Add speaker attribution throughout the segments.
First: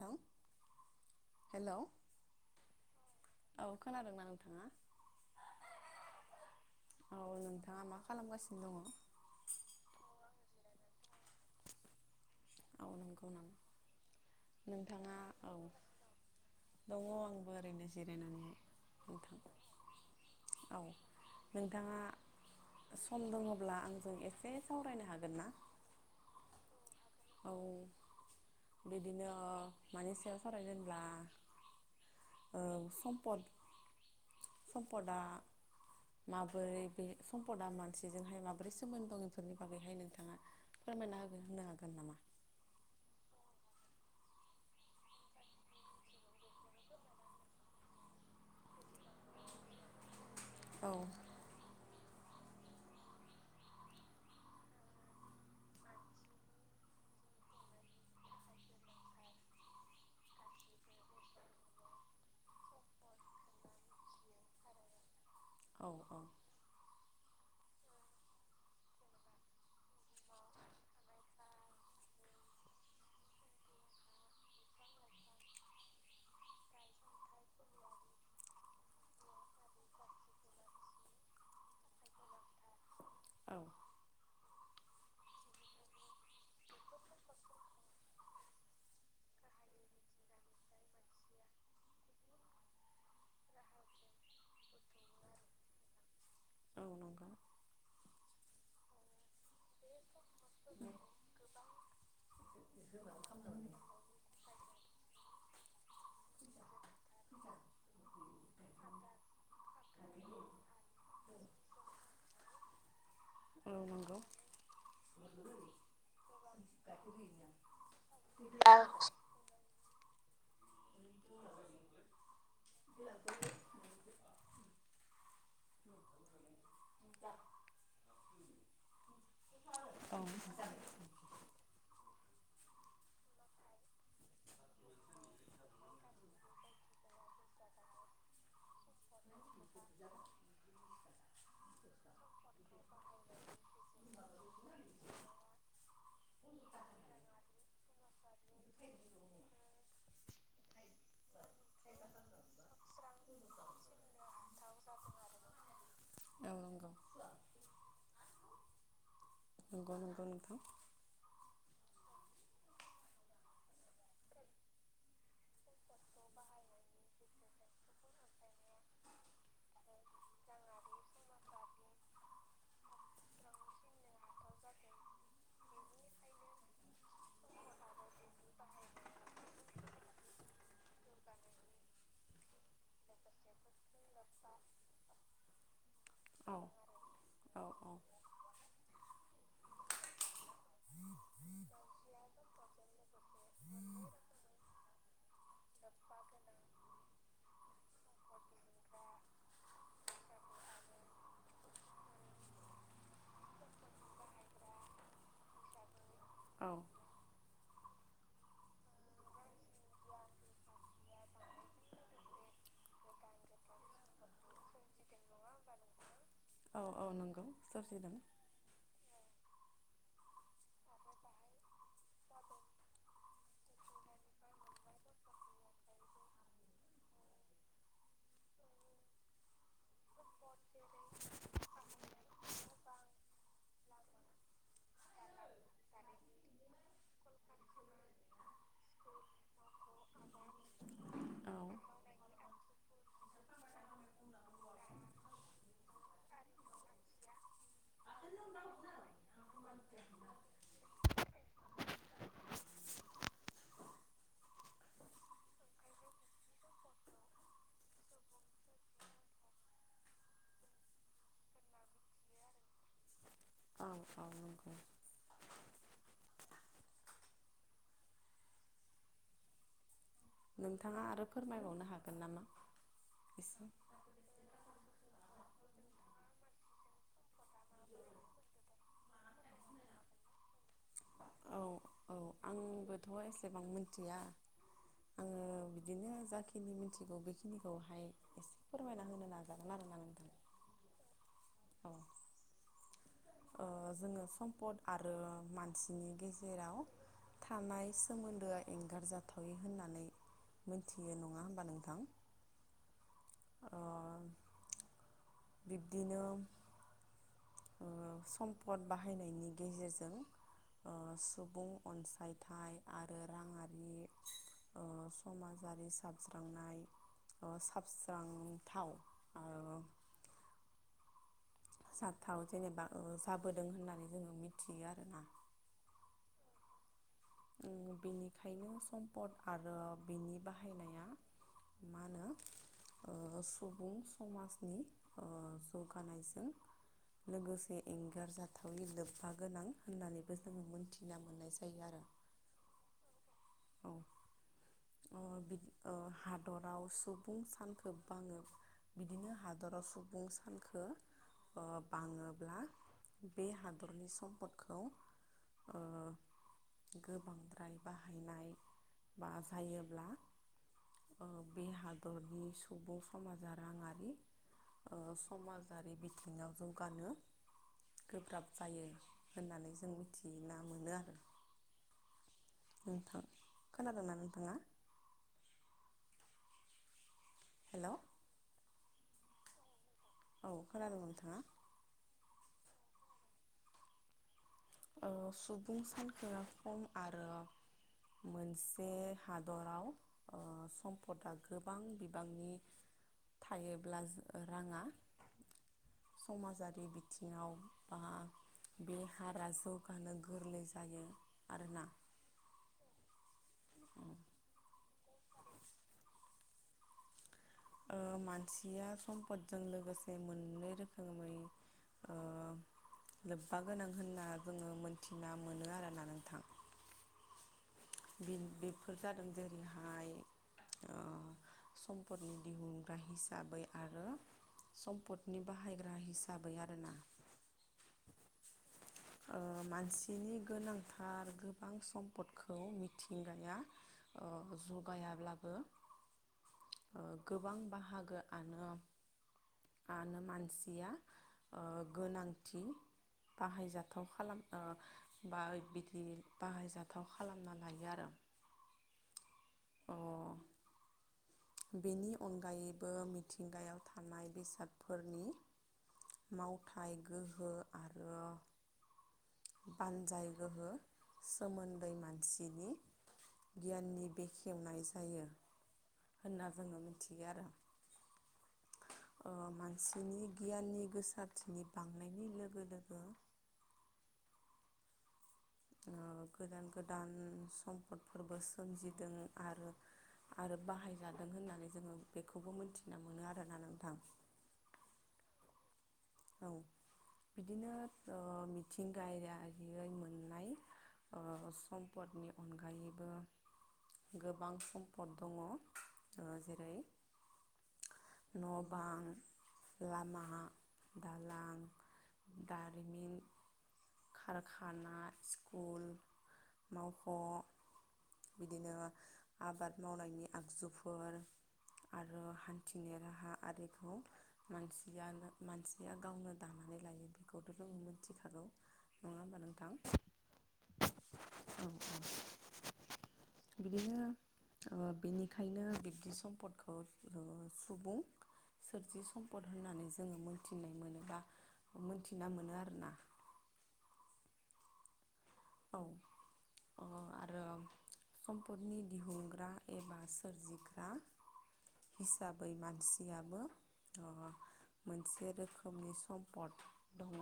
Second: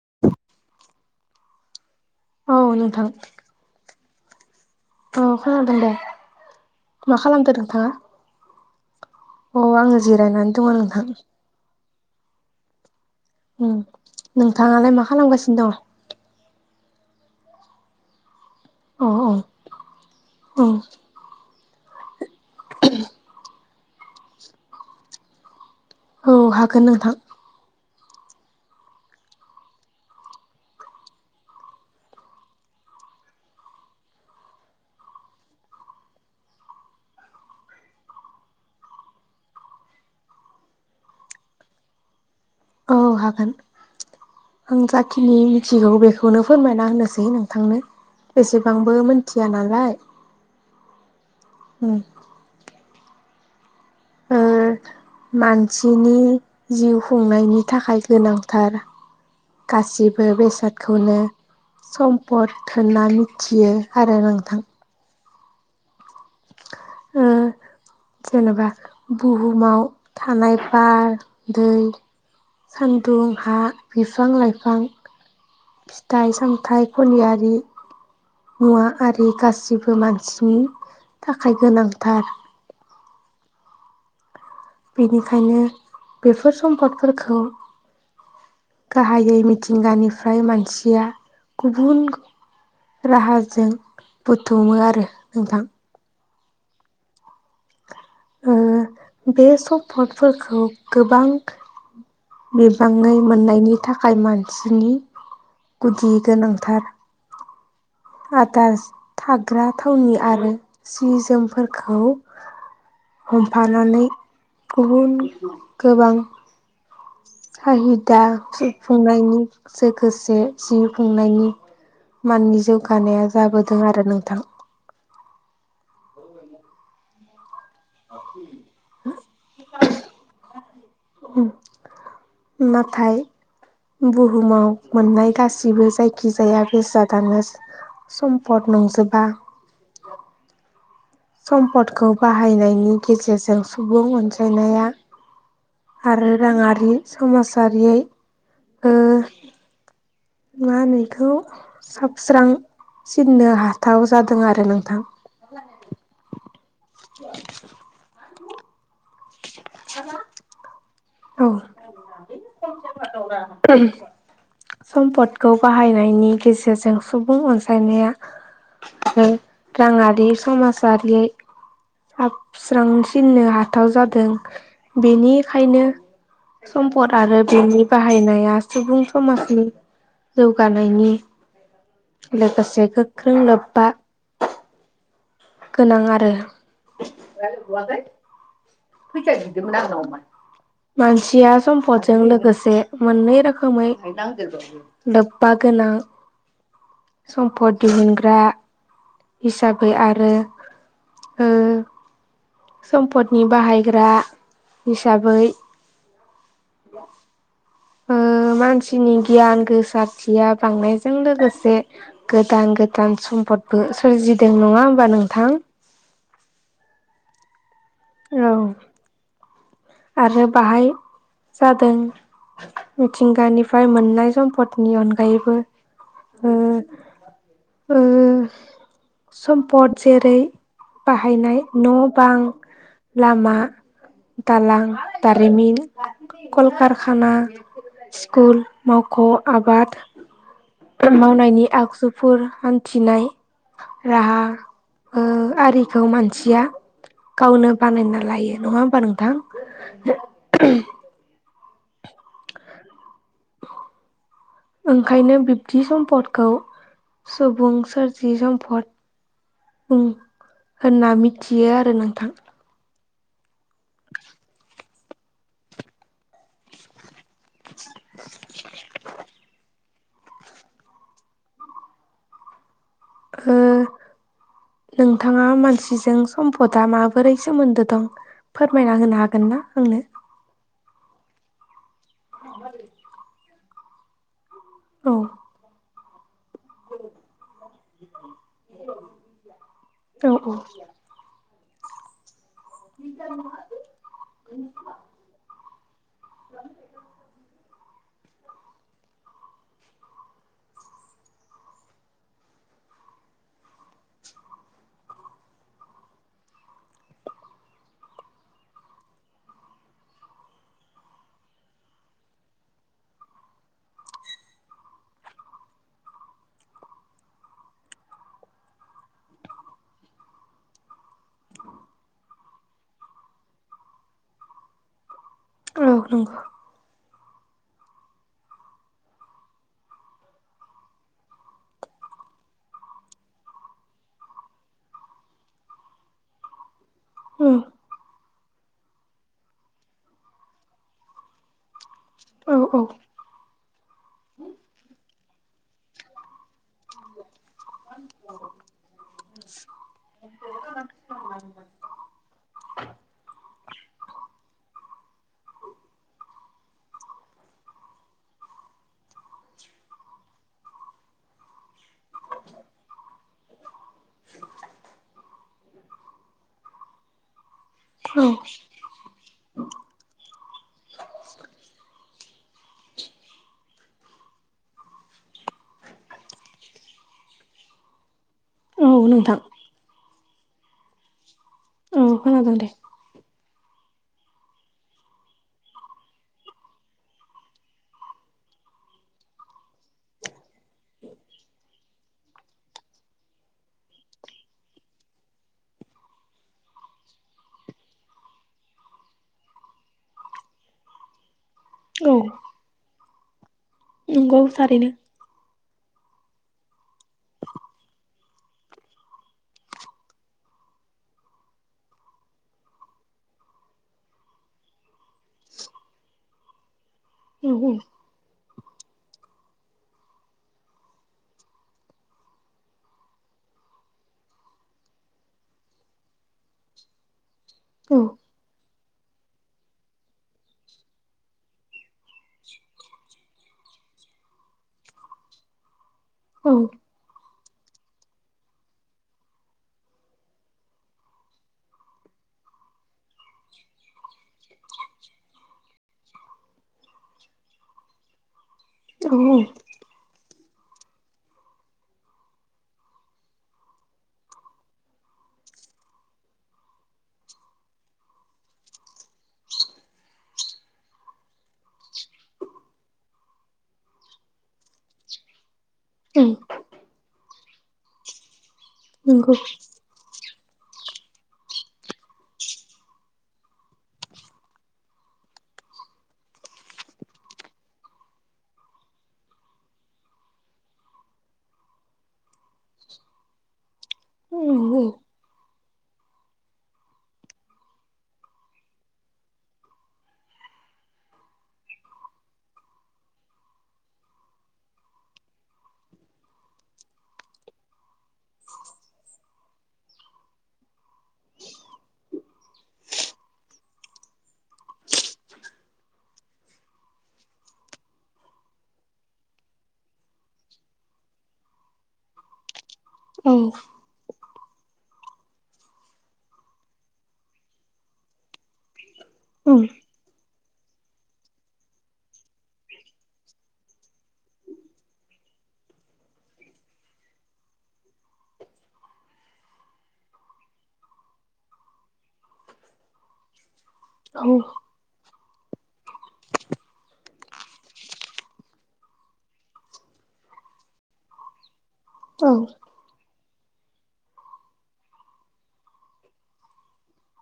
Speaker 1: ल' हेल'।
Speaker 2: औ नोंथां।
Speaker 1: औ खोनादोंना नोंथाङा?
Speaker 2: औ खोनादों दे
Speaker 1: औ
Speaker 2: मा खालामदो नोंथाङा?
Speaker 1: मा खालामगासिनो दङ।
Speaker 2: औ आङो जिरायनानै दङ नोंथां।
Speaker 1: औ नंगौ नों
Speaker 2: उम नोंथाङालाय मा
Speaker 1: नोंथाङा औ।
Speaker 2: खालामगासिनो दङ?
Speaker 1: दङ आंबो ओरैनो जिरायनानैहाय
Speaker 2: औ
Speaker 1: बुं
Speaker 2: औ
Speaker 1: नोंथां औ नोंथाङा सम दङब्ला आंजों एसे सावरायनो हागोन ना
Speaker 2: औ हागोन नोंथां
Speaker 1: औ बिदिनो मानि सायाव सारायनो होनब्ला ओ सम्पद सम्पदआ माबोरै बे सम्पदा मानसिजोंहाय माबोरै सोमोन्दो दं बेफोरनि बागैहाय नोंथाङा फोरमायना होगोन होननो हागोन नामा
Speaker 2: औ हागोन आं जाखिनि मिथिगौ बेखौ बेखौनो फोरमायना होनोसै नोंथांनो बेसेबांबो मोन खुथिया नालाय
Speaker 1: औ
Speaker 2: ओ मानसिनि जिउ खुंनायनि थाखाय गोनांथार गासिबो बेसादखौनो सम्पद होनना मिथियो आरो नोंथां।
Speaker 1: औ औ
Speaker 2: ओ जेनेबा बुहुमाव थानाय बार दै सानदुं हा बिफां लाइफां फिथाइ सामथाइ खलियारि मुवा आरि गासिबो मानसिनि थाखाय गोनांथार
Speaker 1: औ
Speaker 2: बेनिखायनो बेफोर सम्फदफोरखौ गाहायै मिथिंगानिफ्राय मानसिया गुबुन राहाजों बुथुमो आरो नोंथां
Speaker 1: औ नंगौ
Speaker 2: ओ बे समपद फोरखौ गोबां बिबाङै मोननायनि थाखाय मानसिनि गुदि गोनांथार आदार थाग्रा थावनि आरो सि जोमफोरखौ
Speaker 1: औ
Speaker 2: हमफानानै
Speaker 1: नंगौ
Speaker 2: गुबुन गोबां
Speaker 1: [unintelligible]
Speaker 2: हाहिदाफुंनायनि लोगोसे जिउ खुंनायनि माननि जौगानाया जाबोदों आरो नोंथां
Speaker 1: [unintelligible]
Speaker 2: [inaudible]
Speaker 1: औ
Speaker 2: नाथाय बुहुमाव मोननाय गासिबो जायखिजाया बेसादानो सम्पद नंजोबा
Speaker 1: म [inaudible]
Speaker 2: सम्पदखौ बाहायनायनि गेजेरजों सुबुं अनजायनाया आरो राङारि समाजारियै ओ मा होनो इखौ साबस्रांसिननो हाथाव जादों आरो नोंथां [inaudible]
Speaker 1: औ नंगौ
Speaker 2: [inaudible]
Speaker 1: नंगौ नंगौ नोंथां
Speaker 2: औ। सम्पदखौ बाहायनायनि गेजेरजों सुबुं अनसायनाया राङारि समाजारि हाबस्रांसिननो हाथाव जादों बेनिखायनो सम्पद आरो बेनि बाहायनाया सुबुं समाजनि जौगानायनि लोगोसे गोख्रों लोब्बा गोनां आरो
Speaker 1: औ औ
Speaker 2: फैसा बिदोंमोन आंनावमान मानसिया सम्पदजों लोगोसे मोननै रोखोमै नागिर लोब्बा गोनां सम्फद दिहुनग्रा हिसाबै आरो ओ सम्पदनि बाहायग्रा हिसाबै
Speaker 1: औ
Speaker 2: ओ मानसिनि गियान गोसारथिया बांनायजों लोगोसे गोदान गोदान सम्पदबो सोरजिदों नङा होमबा नोंथां।
Speaker 1: औ औ नंगौ सोरजिदों
Speaker 2: औ आरो बाहाय जादों मिथिंगानिफ्राय मोननाय सम्पदनि अनगायैबो ओ सम्पद जेरै बाहायनाय न' बां लामा दालां दारिमिन कलकारखाना स्कुल मावख' आबाद
Speaker 1: औ
Speaker 2: मावनायनि आगजुफोर हान्थिनाय राहा ओ आरिखौ मानसिया गावनो बानायना लायो नङा होमबा नोंथां ओंखायनो बिब्दि सम्पदखौ सुबुं सोरजि सम्फद बुं होनना मिथियो आरो नोंथां।
Speaker 1: औ औ नंगौ
Speaker 2: [inaudible]
Speaker 1: नोंथाङा आरो फोरमायबावनो हागोन नामा।
Speaker 2: ओ
Speaker 1: एसे
Speaker 2: नोंथाङा मानसिजों सम्पदा माबोरै सोमोन्दो दं फोरमायना होनो हागोन ना आंनो
Speaker 1: औ औ आंबोथ' एसेबां मिथिया
Speaker 2: औ
Speaker 1: आङो बिदिनो जाखिनि मिथिगौ बेखिनिखौहाय एसे फोरमायना होनो नाजागोन आरोना नोंथां।
Speaker 2: औ औ
Speaker 1: औ
Speaker 2: [inaudible]
Speaker 1: ओ जोंङो सम्पद आरो मानसिनि गेजेराव थानाय सोमोन्दोआ एंगारजाथावि होननानै मोनथियो नङा होमबा नोंथां। अ बिब्दिनो ओ सम्पद बाहायनायनि गेजेरजों ओ सुबुं अनसायथाइ आरो राङारि अ समाजारि साबज्रांनाय ओ साबस्रांथाव ओ जाथाव जेनेबा जाबोदों होननानै जोङो मिथियो आरोना।
Speaker 2: औ नंगौ
Speaker 1: बेनिखायनो सम्पद आरो बिनि बाहायनाया मा होनो ओ सुबुं समाजनि ओ जौगानायजों
Speaker 2: औ
Speaker 1: लोगोसे एंगारजाथावि लोब्बा गोनां होननानैबो जोंङो मोन्थिना मोननाय जायो आरो।
Speaker 2: औ औ
Speaker 1: औ अ बिद अ हादराव सुबुं सान गोबबाङो बिदिनो हादराव सुबुं सानखो ओ बाङोब्ला बे हादरनि सम्पदखौ ओ गोबांद्राय बाहायनाय बा हायोब्ला ओ बे हादरनि सुबुं समाजा राङारि ओ समाजारि बिथिङाव जौगानो
Speaker 2: औ
Speaker 1: गोब्राब जायो होननानै जों मिथिना मोनो आरो नोंथां खोनादोंना नोंथाङा हेल'
Speaker 2: उ नोंथां
Speaker 1: औ खोनादों नोंथाङा?
Speaker 2: औ खोनादों दे
Speaker 1: ओ सुबुं सानखोआ खम आरो मोनसे हादराव ओ सम्पदआ गोबां बि बांनि थायोब्ला [unintelligible] राङा समाजारि बिथिङाव बा बे हारा जौगानो गोरलै जायो आरोना
Speaker 2: औ
Speaker 1: [inaudible]
Speaker 2: गोव सारैनो
Speaker 1: [inaudible] ओ‌ मानसिया सम्पदजों लोगोसे मोननै रोखोमै ओ लोब्बा गोनां होनना जोङो मोनथिना मोनो आरोना नोंथां
Speaker 2: [inaudible]
Speaker 1: बिनि बेफोर जादों जेरैहाय ओ सम्पदनि दिहुनग्रा हिसाबै आरो सम्पदनि बाहायग्रा हिसाबै आरोना
Speaker 2: औ
Speaker 1: ओ मानसिनि गोनांथार गोबां सम्पदखौ मिथिंगाया ओ जगायाब्लाबो
Speaker 2: औ
Speaker 1: ओ गोबां बाहागोआनो आनो मानसिया ओ गोनांथि बाहायजाथाव खालाम ओ बा बिदि बाहायजाथाव खालामना लायो आरो
Speaker 2: [inaudible]
Speaker 1: अ बेनि अनगायैबो मिथिंगायाव थानाय बेसादफोरनि मावथाय गोहो आरो बानजाय गोहो सोमोन्दै मानसिनि गियाननि बेखेवनाय जायो
Speaker 2: औ
Speaker 1: होनना जोङो मिथियो आरो
Speaker 2: नंगौ
Speaker 1: ओ मान सिनि गियाननि गोसारथिनि बांनायनि लोगो-लोगो गोदान-गोदान सम्पदफोरबो सोमजिदों आरो आरो बाहायजादों होननानै जोङो बेखौबो मोनथिना मोनो आरोना नोंथां।
Speaker 2: [inaudible]
Speaker 1: औ बिदिनो ओ मिथिंगायारियै मोन मोननाय ओ सम्पदनि अनगायैबो गोबां सम्पद दङ ओ जेरै न'बां लामा दालां दारिमिन कारखाना स्कुल मावख' बिदिनो आबाद मावनायनि आगजुफोर आरो हान थिनाय
Speaker 2: औ
Speaker 1: राहा आरो खौ मानसियानो मानसिया गावनो दानानै लायो बेखौथ' जों मिथिखागौ नङा होमबा
Speaker 2: औ
Speaker 1: नोंथां औ औ बिदिनो ओ बेनिखायनो बिब्दि सम्पदखौ सुबुं सोरजि सम्पद होननानै जोङो मोनथिनाय मोनोबा मोनथिना मोनो आरोना
Speaker 2: औ
Speaker 1: औ अ आरो सम्पदनि दिहुनग्रा एबा सोरजिग्रा हिसाबै मानसियाबो ओ मोनसे रोखोमनि सम्पद दङ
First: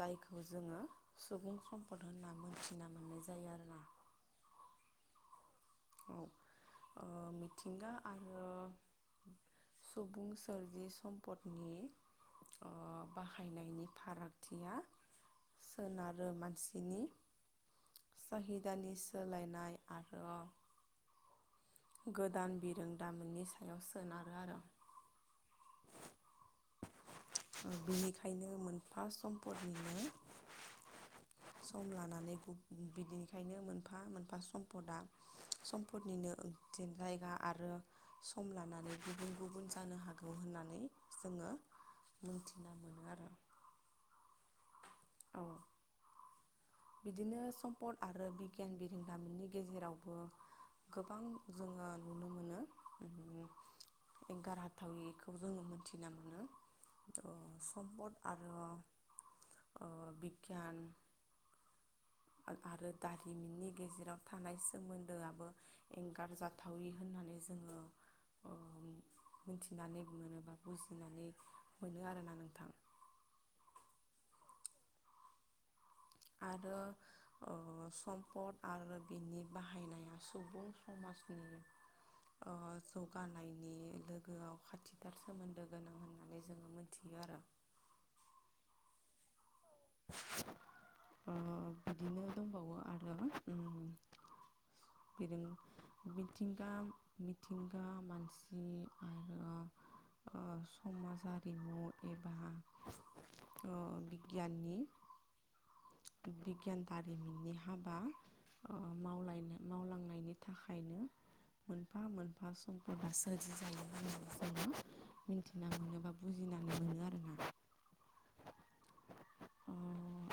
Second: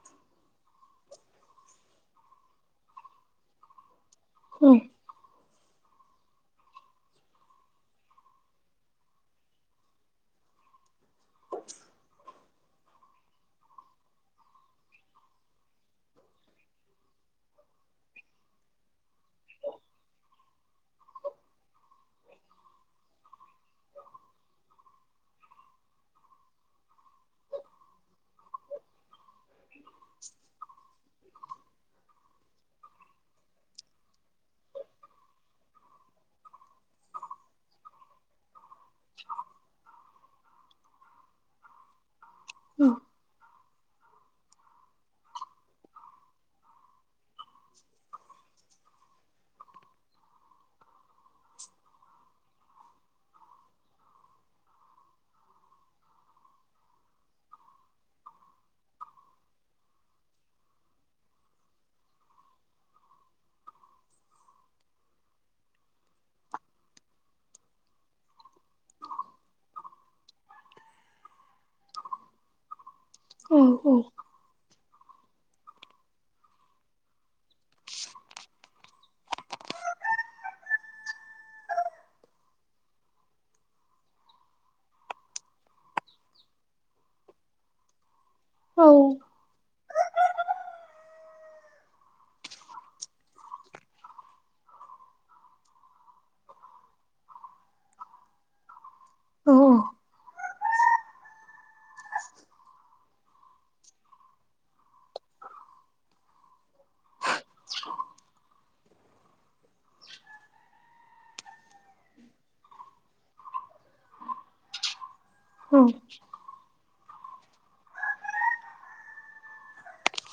Speaker 1: जायखौ जोङो सुबुं सम्पद होनना मोनथिना मोननाय जायो आरोना
Speaker 2: उम
Speaker 1: औ ओ मिथिंगा आरो सुबुं सोरजि सम्पदनि ओ बाहायनायनि फारागथिया सोनारो मानसि बिनि साहिदानि सोलायनाय आरो गोदान बिरोंदामोननि सायाव सोनारो आरो ओ बेनिखायनो मोनफा सम्पदनिनो
Speaker 2: [inaudible]
Speaker 1: सम लानानै बिदिनिखायनो मोनफा मोनफा सम्पदा सम्पदनिनो ओं थिगलायगा आरो सम लानानै माने गुबुन गुबुन जानो हागौ होननानै जोङो मिथिना मोनो आरो औ बिदिनो सम्पद आरो बिगियानगिरि दामुंनि गेजेरावबो गोबां जोङो नुनो मोनो उम एंगारहाथायिखौ जोङो मोनथिना मोनो सम्पद आरो ओ बिगियान आरो दारिमिननि गेजेराव थानाय सोमोन्दोआबो एंगार जाथावि होननानै जोङो ओ मिथिनानै मोनोबा बुजिनानै मोनो आरोना नोंथां।
Speaker 2: औ औ
Speaker 1: आरो ओ सम्पद आरो बिनि बाहायनाया सुबुं समाजनि ओ जौगानायनि लोगोआव खाथिथार सोमोन्दो गोनां होननानै जोङो मोन थियो आरो
Speaker 2: औ
Speaker 1: ओ बिदिनो दंबावो आरो उम बिदिनो मिथिंगा मिथिंगा मानसि
Speaker 2: औ
Speaker 1: आरो ओ समाज आरारिमु एबा ओ बिगियाननि बिगियान दारिमिननि हाबा ओ मावलायनाय मावलांनायनि थाखायनो मोनफा मोनफा सम्फदा सोरजि जायो [unintelligible] मिथिना
Speaker 2: औ
Speaker 1: मोनो बा बुजिनानै मोनो आरो ना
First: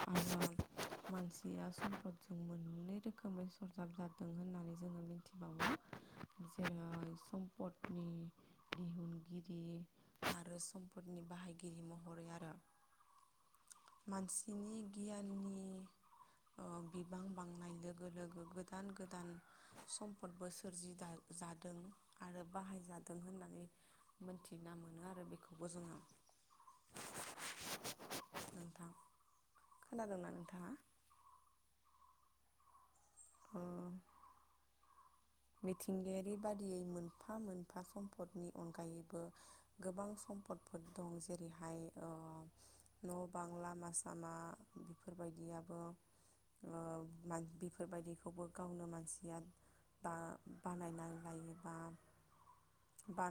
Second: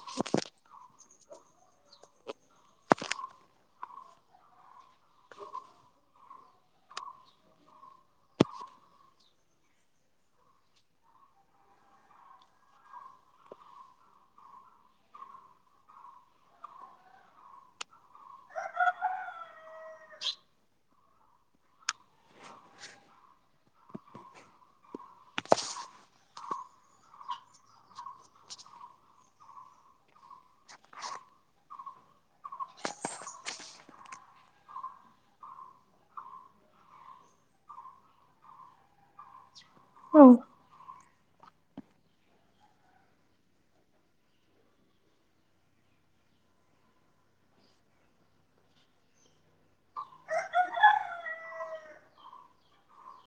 Speaker 1: आ [unintelligible] मानसिया सम्पदजों मोननै रोखोमै सरजाब जादों होननानै जोङो मिथिबावो जोङो सम्पदनि दिहुनगिरि आरो सम्पदनि बाहायगिरि महरै आरो मानसिनि गियाननि ओ बिबां बांनाय लोगो लोगो गोदान गोदान सम्फदबो सोरजि जादों आरो बाहायजादों होननानै मोनथिना मोनो आरो बेखौबो जोङो नोंथां खोनादोंना नोंथाङा?
Speaker 2: [inaudible]
Speaker 1: अ' मिथिंगायारि बादियै मोनफा मोनफा सम्पदनि अनगायैबो गोबां
Speaker 2: औ
Speaker 1: सम्पदफोर दं जेरैहाय ओ न' बां लामा सामा बेफोरबायदियाबो ओ मान बेफोरबायदिखौबो गावनो मानसिया दा बानायना लायो बानाय